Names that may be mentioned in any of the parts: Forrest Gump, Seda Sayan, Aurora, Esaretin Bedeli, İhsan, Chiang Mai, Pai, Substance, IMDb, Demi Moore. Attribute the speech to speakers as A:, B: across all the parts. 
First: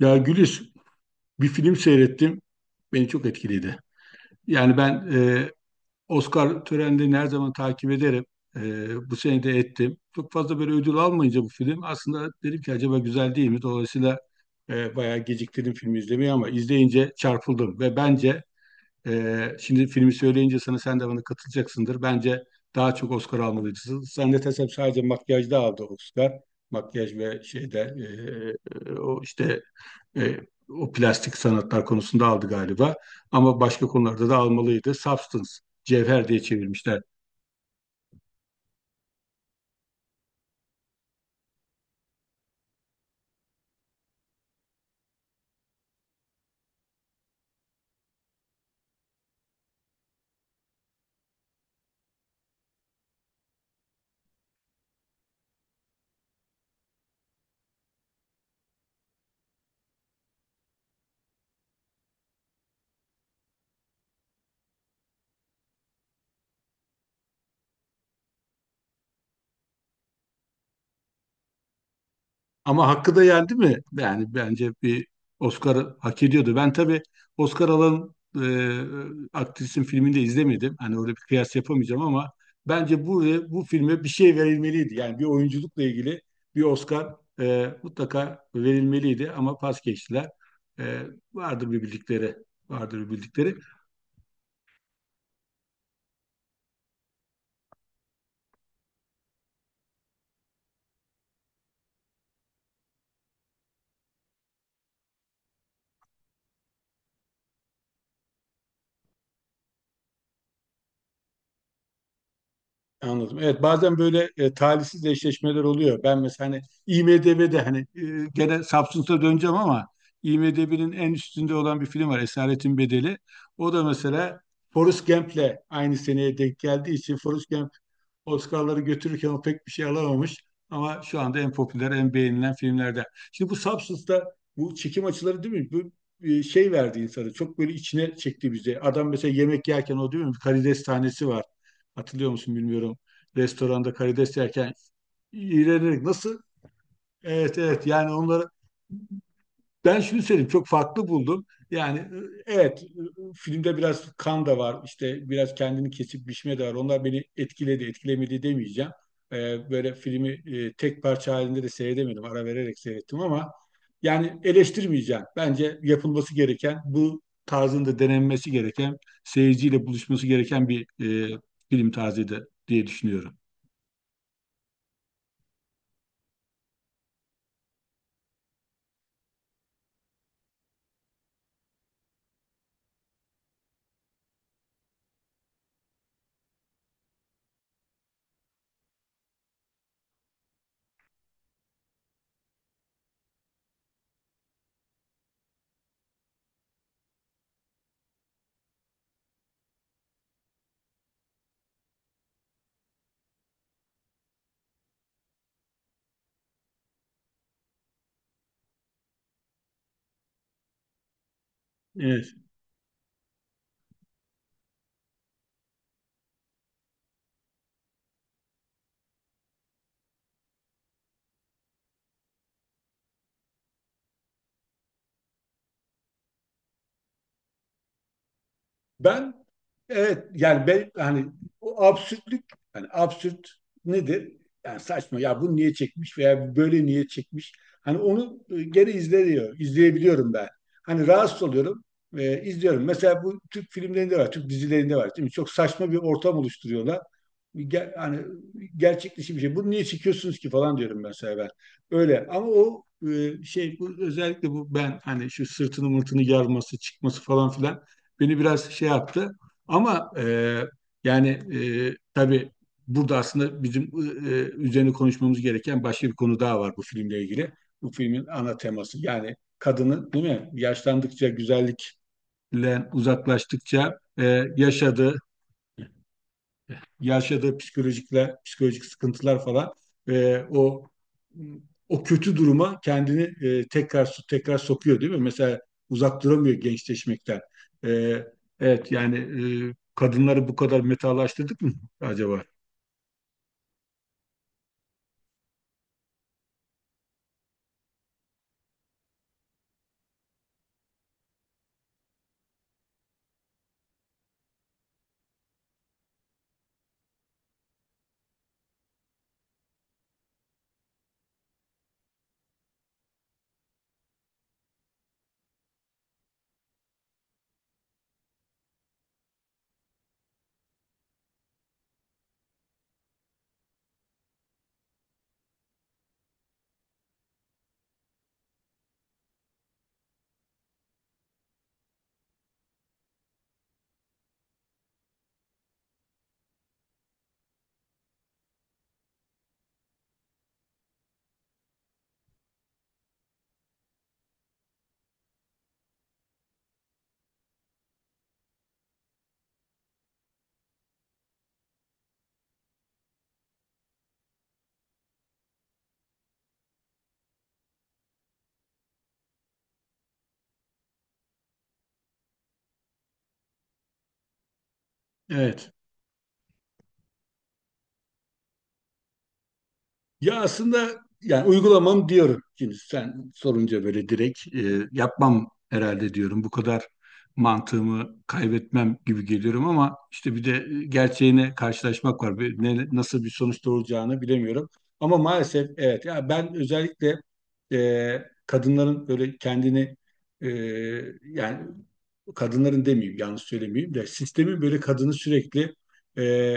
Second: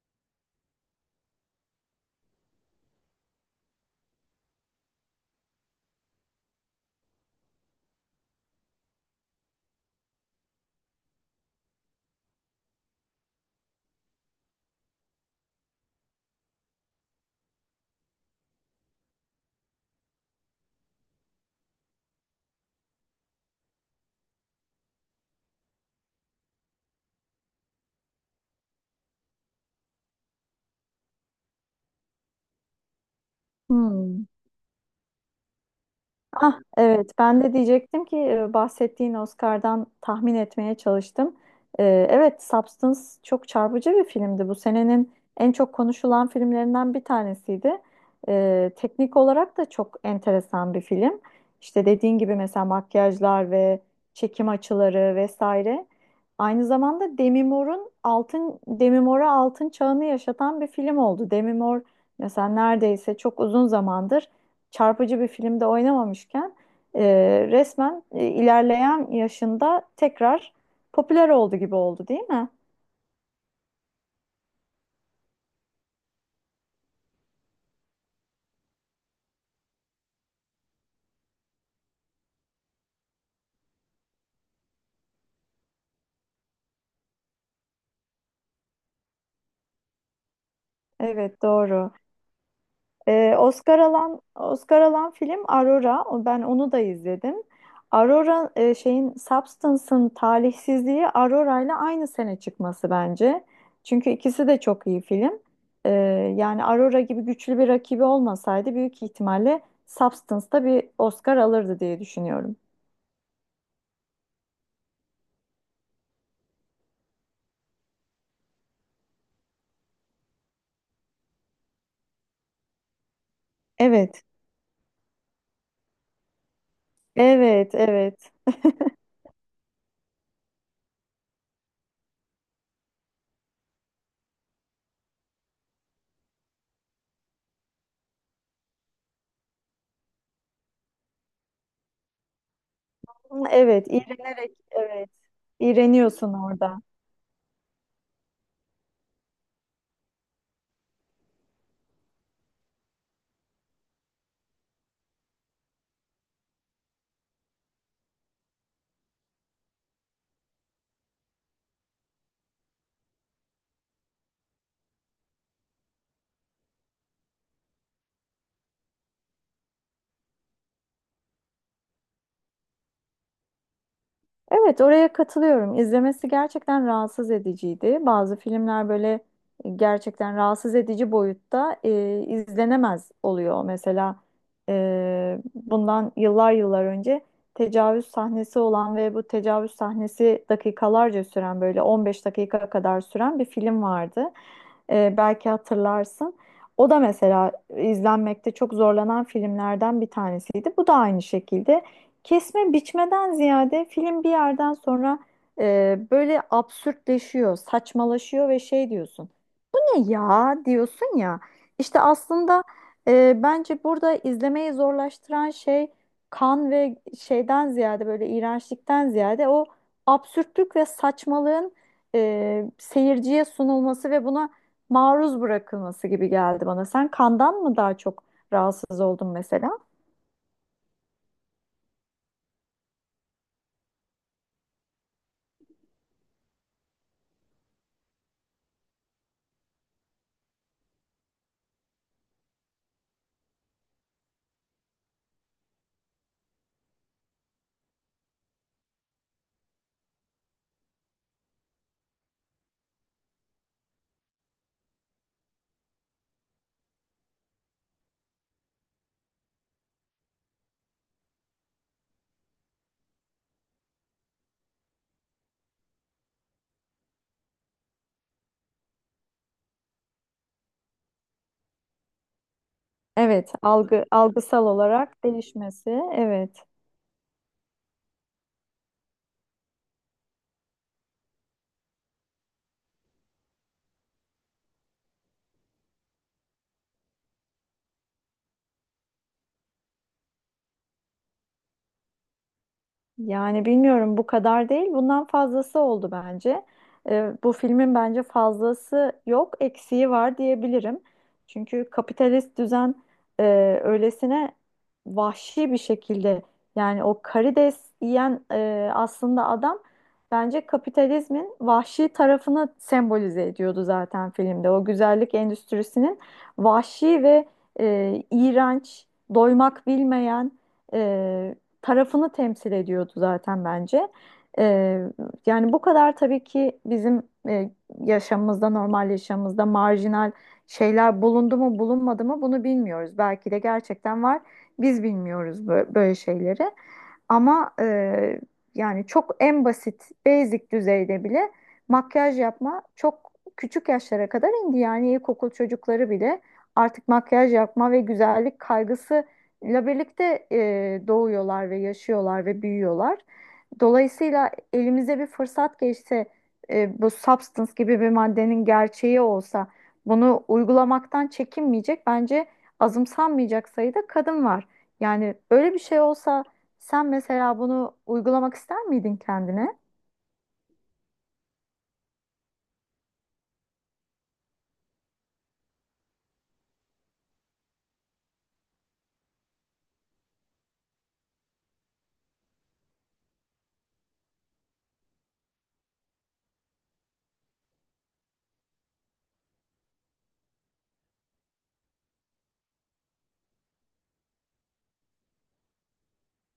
A: Ya Güliz, bir film seyrettim. Beni çok etkiledi. Yani Oscar törenlerini her zaman takip ederim. Bu sene de ettim. Çok fazla böyle ödül almayınca bu film aslında dedim ki acaba güzel değil mi? Dolayısıyla bayağı geciktirdim filmi izlemeyi ama izleyince çarpıldım. Ve bence şimdi filmi söyleyince sana sen de bana katılacaksındır. Bence daha çok Oscar almalıydı. Zannedersem sadece makyajda aldı Oscar. Makyaj ve şeyde e, e, o işte e, o plastik sanatlar konusunda aldı galiba. Ama başka
B: Hmm.
A: konularda da almalıydı. Substance, cevher diye
B: Ah
A: çevirmişler.
B: evet, ben de diyecektim ki bahsettiğin Oscar'dan tahmin etmeye çalıştım. Evet, Substance çok çarpıcı bir filmdi. Bu senenin en çok konuşulan filmlerinden bir tanesiydi. Teknik olarak da çok enteresan bir film. İşte dediğin gibi mesela makyajlar ve çekim açıları vesaire. Aynı zamanda Demi Moore'a altın çağını yaşatan bir film oldu. Demi Moore mesela neredeyse çok uzun zamandır çarpıcı bir filmde oynamamışken e, resmen ilerleyen yaşında tekrar popüler oldu gibi oldu, değil mi?
A: Ama hakkı da yendi mi? Yani bence bir Oscar hak ediyordu. Ben tabii Oscar alan aktrisin filmini de izlemedim. Hani orada bir kıyas yapamayacağım ama bence bu filme bir şey verilmeliydi. Yani bir oyunculukla ilgili bir Oscar mutlaka verilmeliydi ama pas geçtiler. E,
B: Evet,
A: Vardır bir
B: doğru.
A: bildikleri, vardır bir bildikleri.
B: Oscar alan film Aurora. Ben onu da izledim. Aurora, e, şeyin Substance'ın talihsizliği Aurora ile aynı sene çıkması bence. Çünkü ikisi de çok iyi film. E, yani Aurora gibi güçlü bir rakibi olmasaydı büyük ihtimalle Substance da bir Oscar alırdı diye düşünüyorum.
A: Anladım. Evet bazen böyle talihsiz eşleşmeler oluyor. Ben mesela hani IMDb'de hani gene Samsun'da döneceğim ama IMDb'nin en üstünde olan bir film var Esaretin Bedeli. O da
B: Evet,
A: mesela Forrest Gump'le aynı seneye denk geldiği için Forrest Gump
B: evet, evet.
A: Oscar'ları götürürken o pek bir şey alamamış. Ama şu anda en popüler, en beğenilen filmlerden. Şimdi bu Substance'da bu çekim açıları değil mi? Bu şey verdi insanı. Çok böyle içine çekti bizi. Adam mesela yemek yerken o değil mi? Bir karides tanesi var. Hatırlıyor musun bilmiyorum.
B: Hı, evet,
A: Restoranda karides
B: iğrenerek,
A: yerken
B: evet.
A: iğrenerek
B: İğreniyorsun
A: nasıl?
B: orada.
A: Evet evet yani onları ben şunu söyleyeyim çok farklı buldum. Yani evet filmde biraz kan da var işte biraz kendini kesip biçme de var. Onlar beni etkiledi etkilemedi demeyeceğim. Böyle filmi tek parça halinde de seyredemedim. Ara vererek seyrettim ama yani eleştirmeyeceğim. Bence yapılması gereken bu tarzında denenmesi gereken seyirciyle buluşması gereken bir e, film tarzıydı diye düşünüyorum.
B: Evet, oraya katılıyorum. İzlemesi gerçekten rahatsız ediciydi. Bazı filmler böyle gerçekten rahatsız edici boyutta izlenemez oluyor. Mesela bundan yıllar yıllar önce tecavüz sahnesi olan ve bu tecavüz sahnesi dakikalarca süren, böyle 15 dakika kadar süren bir film vardı. E, belki hatırlarsın. O da mesela izlenmekte çok zorlanan filmlerden bir tanesiydi. Bu da aynı şekilde. Kesme biçmeden ziyade film bir yerden sonra böyle absürtleşiyor, saçmalaşıyor ve şey diyorsun. Ne ya diyorsun ya. İşte
A: Evet.
B: aslında bence burada izlemeyi zorlaştıran şey kan ve şeyden ziyade, böyle iğrençlikten ziyade o absürtlük ve saçmalığın seyirciye sunulması ve buna maruz bırakılması gibi geldi bana. Sen kandan mı daha çok rahatsız oldun
A: Ben
B: mesela?
A: evet yani ben hani o absürtlük hani absürt nedir? Yani saçma ya bunu niye çekmiş veya böyle niye çekmiş? Hani onu geri izleniyor, izleyebiliyorum ben. Hani rahatsız oluyorum, izliyorum. Mesela bu Türk filmlerinde var, Türk dizilerinde var. Değil mi? Çok saçma bir ortam oluşturuyorlar. Ger hani gerçek dışı bir şey. Bunu niye çekiyorsunuz ki falan diyorum mesela ben. Öyle ama o şey bu özellikle bu ben hani şu sırtını mırtını yarması, çıkması falan filan beni biraz şey yaptı. Ama e, yani e, tabii burada aslında bizim e, üzerine konuşmamız gereken başka bir konu daha var bu filmle ilgili. Bu filmin ana teması yani kadının değil mi? Yaşlandıkça güzellikle
B: Evet,
A: uzaklaştıkça e,
B: algısal
A: yaşadığı
B: olarak değişmesi. Evet.
A: yaşadığı psikolojikler, psikolojik sıkıntılar falan e, o o kötü duruma kendini tekrar sokuyor değil mi? Mesela uzak duramıyor gençleşmekten. E, evet yani kadınları bu kadar metalaştırdık mı acaba?
B: Yani bilmiyorum, bu kadar değil. Bundan fazlası oldu bence. Bu filmin bence fazlası yok, eksiği var diyebilirim. Çünkü kapitalist düzen öylesine vahşi bir şekilde, yani o karides yiyen aslında adam bence kapitalizmin vahşi tarafını sembolize ediyordu zaten filmde. O güzellik endüstrisinin vahşi ve iğrenç, doymak bilmeyen tarafını temsil ediyordu zaten bence. Ee, yani bu kadar tabii ki bizim e, yaşamımızda, normal yaşamımızda marjinal şeyler bulundu mu bulunmadı mı, bunu bilmiyoruz. Belki de gerçekten var. Biz bilmiyoruz böyle şeyleri. Ama yani çok en basit, basic düzeyde bile makyaj yapma çok küçük yaşlara kadar indi. Yani ilkokul çocukları bile artık makyaj yapma ve güzellik kaygısı ile birlikte doğuyorlar ve yaşıyorlar ve büyüyorlar. Dolayısıyla elimize bir fırsat geçse, bu substance gibi bir maddenin gerçeği olsa, bunu uygulamaktan çekinmeyecek bence azımsanmayacak sayıda kadın var. Yani
A: Evet.
B: böyle bir şey olsa sen mesela bunu uygulamak ister miydin kendine?
A: Ya aslında yani uygulamam diyorum. Şimdi sen sorunca böyle direkt yapmam herhalde diyorum. Bu kadar mantığımı kaybetmem gibi geliyorum ama işte bir de gerçeğine karşılaşmak var. Bir- ne- nasıl bir sonuç doğuracağını bilemiyorum. Ama maalesef evet ya ben özellikle e, kadınların böyle kendini e, yani kadınların demeyeyim yanlış söylemeyeyim de sistemin böyle kadını sürekli e,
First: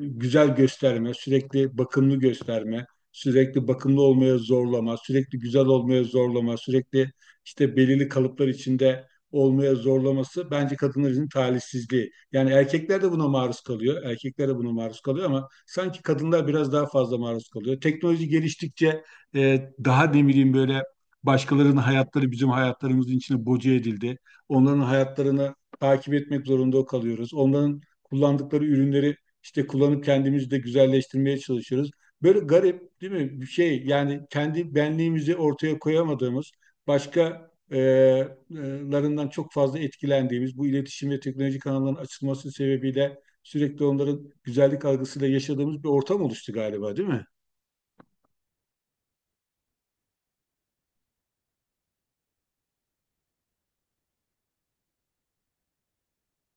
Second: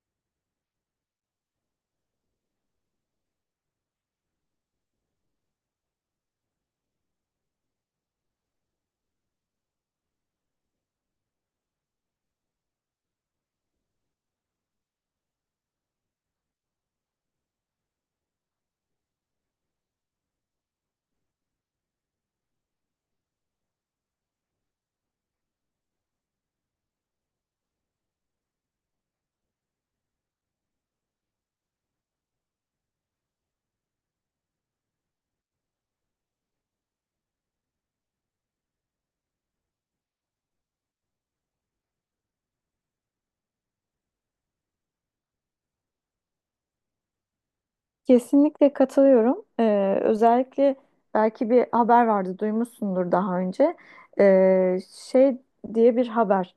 A: güzel gösterme, sürekli bakımlı gösterme, sürekli bakımlı olmaya zorlama, sürekli güzel olmaya zorlama, sürekli işte belirli kalıplar içinde olmaya zorlaması bence kadınların talihsizliği. Yani erkekler de buna maruz kalıyor. Erkekler de buna maruz kalıyor ama sanki kadınlar biraz daha fazla maruz kalıyor. Teknoloji geliştikçe daha ne bileyim böyle başkalarının hayatları bizim hayatlarımızın içine boca edildi. Onların hayatlarını takip etmek zorunda kalıyoruz. Onların kullandıkları ürünleri işte kullanıp kendimizi de güzelleştirmeye çalışıyoruz. Böyle garip değil mi? Bir şey yani kendi benliğimizi ortaya koyamadığımız, başka larından çok fazla etkilendiğimiz, bu iletişim ve teknoloji kanallarının açılması sebebiyle sürekli onların güzellik algısıyla yaşadığımız bir ortam oluştu galiba değil mi?
B: Kesinlikle katılıyorum. Özellikle belki bir haber vardı, duymuşsundur daha önce. Ee, şey diye bir haber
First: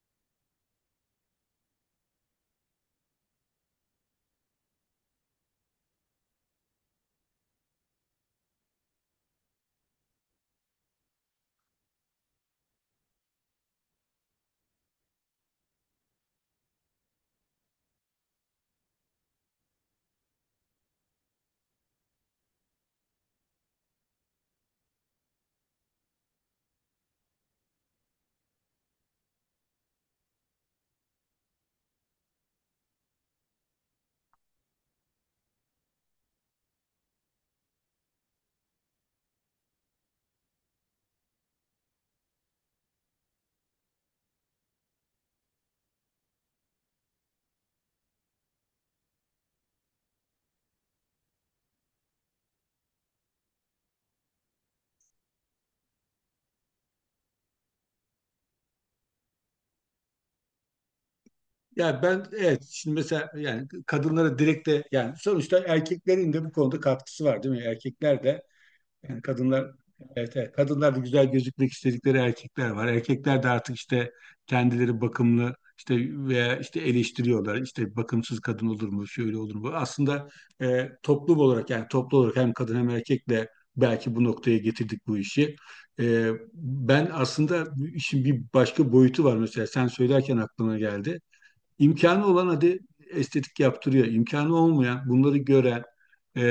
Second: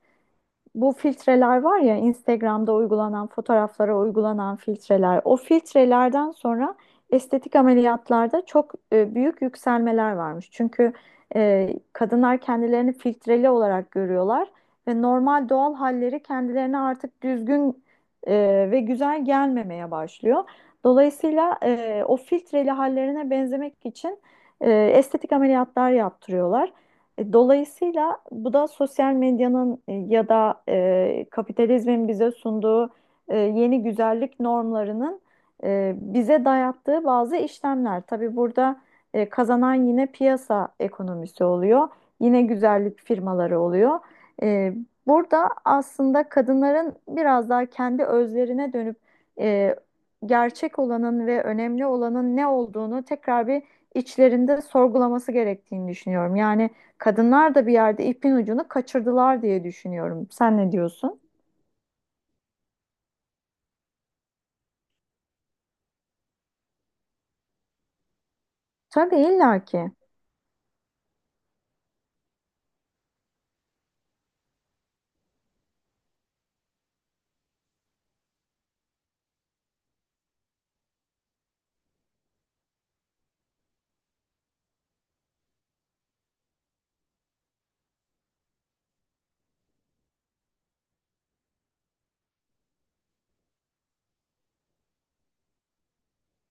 B: Bu filtreler var ya, Instagram'da uygulanan, fotoğraflara uygulanan filtreler. O filtrelerden sonra estetik ameliyatlarda çok büyük yükselmeler varmış. Çünkü kadınlar kendilerini filtreli olarak görüyorlar ve normal doğal halleri kendilerine artık düzgün ve güzel gelmemeye başlıyor. Dolayısıyla o filtreli hallerine benzemek için estetik ameliyatlar yaptırıyorlar. E, dolayısıyla bu da sosyal medyanın ya da kapitalizmin bize sunduğu yeni güzellik normlarının bize dayattığı bazı işlemler. Tabii burada kazanan yine piyasa ekonomisi oluyor, yine güzellik firmaları oluyor. E, burada aslında kadınların biraz daha kendi özlerine dönüp e, gerçek olanın ve önemli olanın ne olduğunu tekrar bir içlerinde sorgulaması gerektiğini düşünüyorum. Yani kadınlar da bir yerde ipin ucunu kaçırdılar diye düşünüyorum. Sen ne diyorsun?
A: Ya ben evet şimdi mesela yani kadınlara direkt de yani sonuçta erkeklerin de bu konuda katkısı var değil mi? Erkekler de
B: Tabii,
A: yani kadınlar
B: illaki.
A: evet, evet kadınlar da güzel gözükmek istedikleri erkekler var. Erkekler de artık işte kendileri bakımlı işte veya işte eleştiriyorlar. İşte bakımsız kadın olur mu, şöyle olur mu? Aslında toplum olarak yani toplu olarak hem kadın hem erkekle belki bu noktaya getirdik bu işi. Ben aslında bu işin bir başka boyutu var mesela sen söylerken aklıma geldi. İmkanı olan hadi estetik yaptırıyor. İmkanı olmayan, bunları gören, e,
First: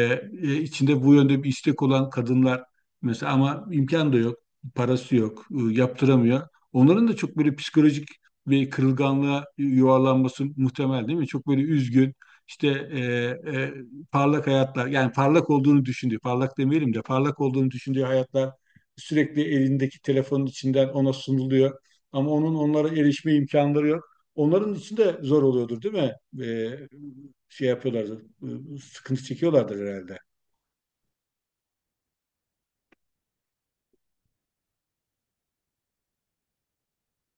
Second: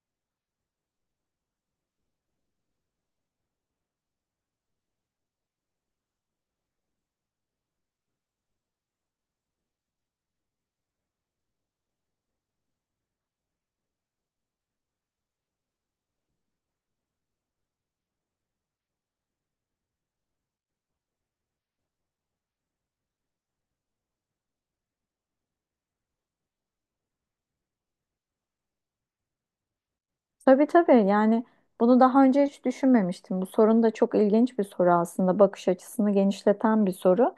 A: içinde bu yönde bir istek olan kadınlar mesela ama imkan da yok, parası yok, yaptıramıyor. Onların da çok böyle psikolojik ve kırılganlığa yuvarlanması muhtemel değil mi? Çok böyle üzgün, işte e, e, parlak hayatlar, yani parlak olduğunu düşündüğü, parlak demeyelim de parlak olduğunu düşündüğü hayatlar sürekli elindeki telefonun içinden ona sunuluyor. Ama onun onlara erişme imkanları yok. Onların için de zor oluyordur değil mi? Ee, şey yapıyorlardır, sıkıntı çekiyorlardır herhalde.
B: Tabii, tabii, yani bunu daha önce hiç düşünmemiştim. Bu sorun da çok ilginç bir soru aslında. Bakış açısını genişleten bir soru.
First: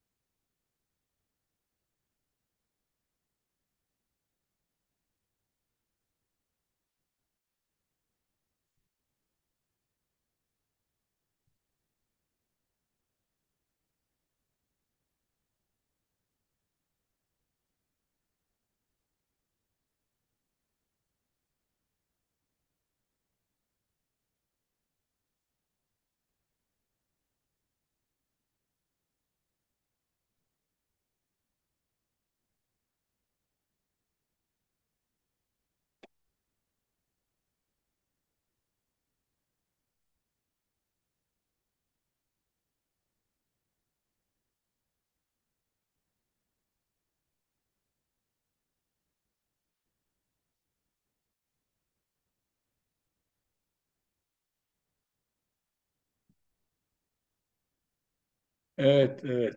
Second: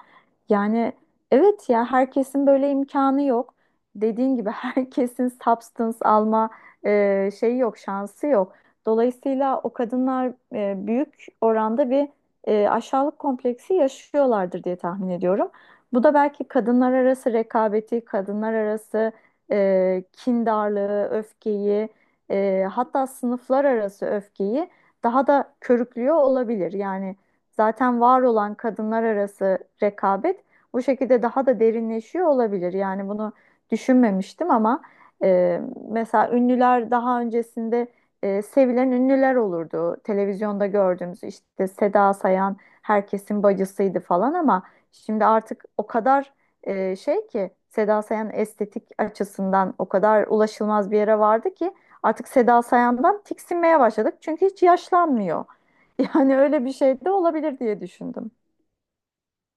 B: Yani evet ya, herkesin böyle imkanı yok. Dediğin gibi herkesin substance alma şeyi yok, şansı yok. Dolayısıyla o kadınlar büyük oranda bir aşağılık kompleksi yaşıyorlardır diye tahmin ediyorum. Bu da belki kadınlar arası rekabeti, kadınlar arası kindarlığı, öfkeyi, hatta sınıflar arası öfkeyi daha da körüklüyor olabilir. Yani zaten var olan kadınlar arası rekabet bu şekilde daha da derinleşiyor olabilir. Yani bunu düşünmemiştim ama e, mesela ünlüler daha öncesinde sevilen ünlüler olurdu. Televizyonda gördüğümüz, işte Seda Sayan herkesin bacısıydı falan, ama şimdi artık o kadar şey ki, Seda Sayan estetik açısından o kadar ulaşılmaz bir yere vardı ki artık Seda Sayan'dan tiksinmeye başladık. Çünkü hiç yaşlanmıyor. Yani öyle bir şey de olabilir diye düşündüm.
A: Evet, evet.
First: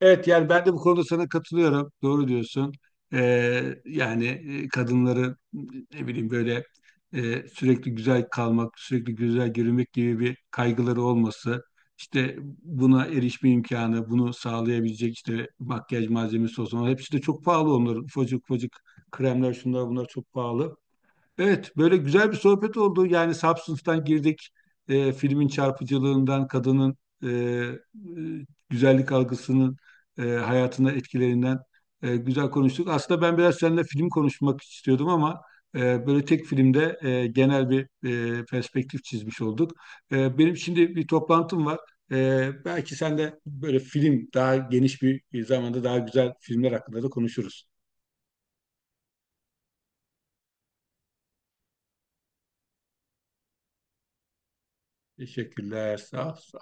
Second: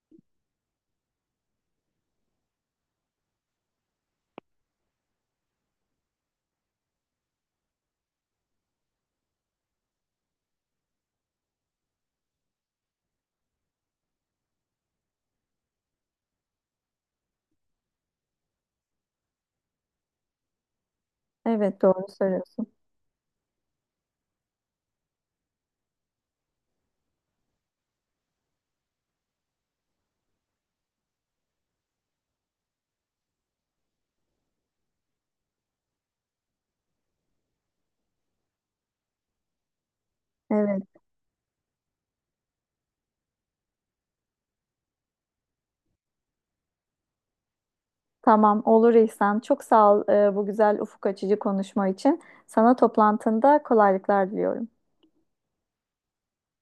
A: Evet yani ben de bu konuda sana katılıyorum. Doğru diyorsun. Yani kadınları ne bileyim böyle sürekli güzel kalmak, sürekli güzel görünmek gibi bir kaygıları olması, işte buna erişme imkanı, bunu sağlayabilecek işte makyaj malzemesi olsun. Ama hepsi de çok pahalı onların. Ufacık ufacık kremler şunlar bunlar çok pahalı. Evet,
B: Evet,
A: böyle
B: doğru
A: güzel bir
B: söylüyorsun.
A: sohbet oldu. Yani Substance'dan girdik, filmin çarpıcılığından, kadının e, e, güzellik algısının hayatına etkilerinden güzel konuştuk. Aslında ben biraz seninle film konuşmak istiyordum ama böyle tek filmde genel bir perspektif çizmiş olduk. Benim
B: Evet,
A: şimdi bir toplantım var. Belki sen de böyle film daha geniş bir zamanda daha güzel filmler hakkında da konuşuruz.
B: tamam, olur İhsan. Çok sağ ol bu güzel, ufuk açıcı konuşma için. Sana toplantında kolaylıklar diliyorum.
A: Teşekkürler, sağ ol.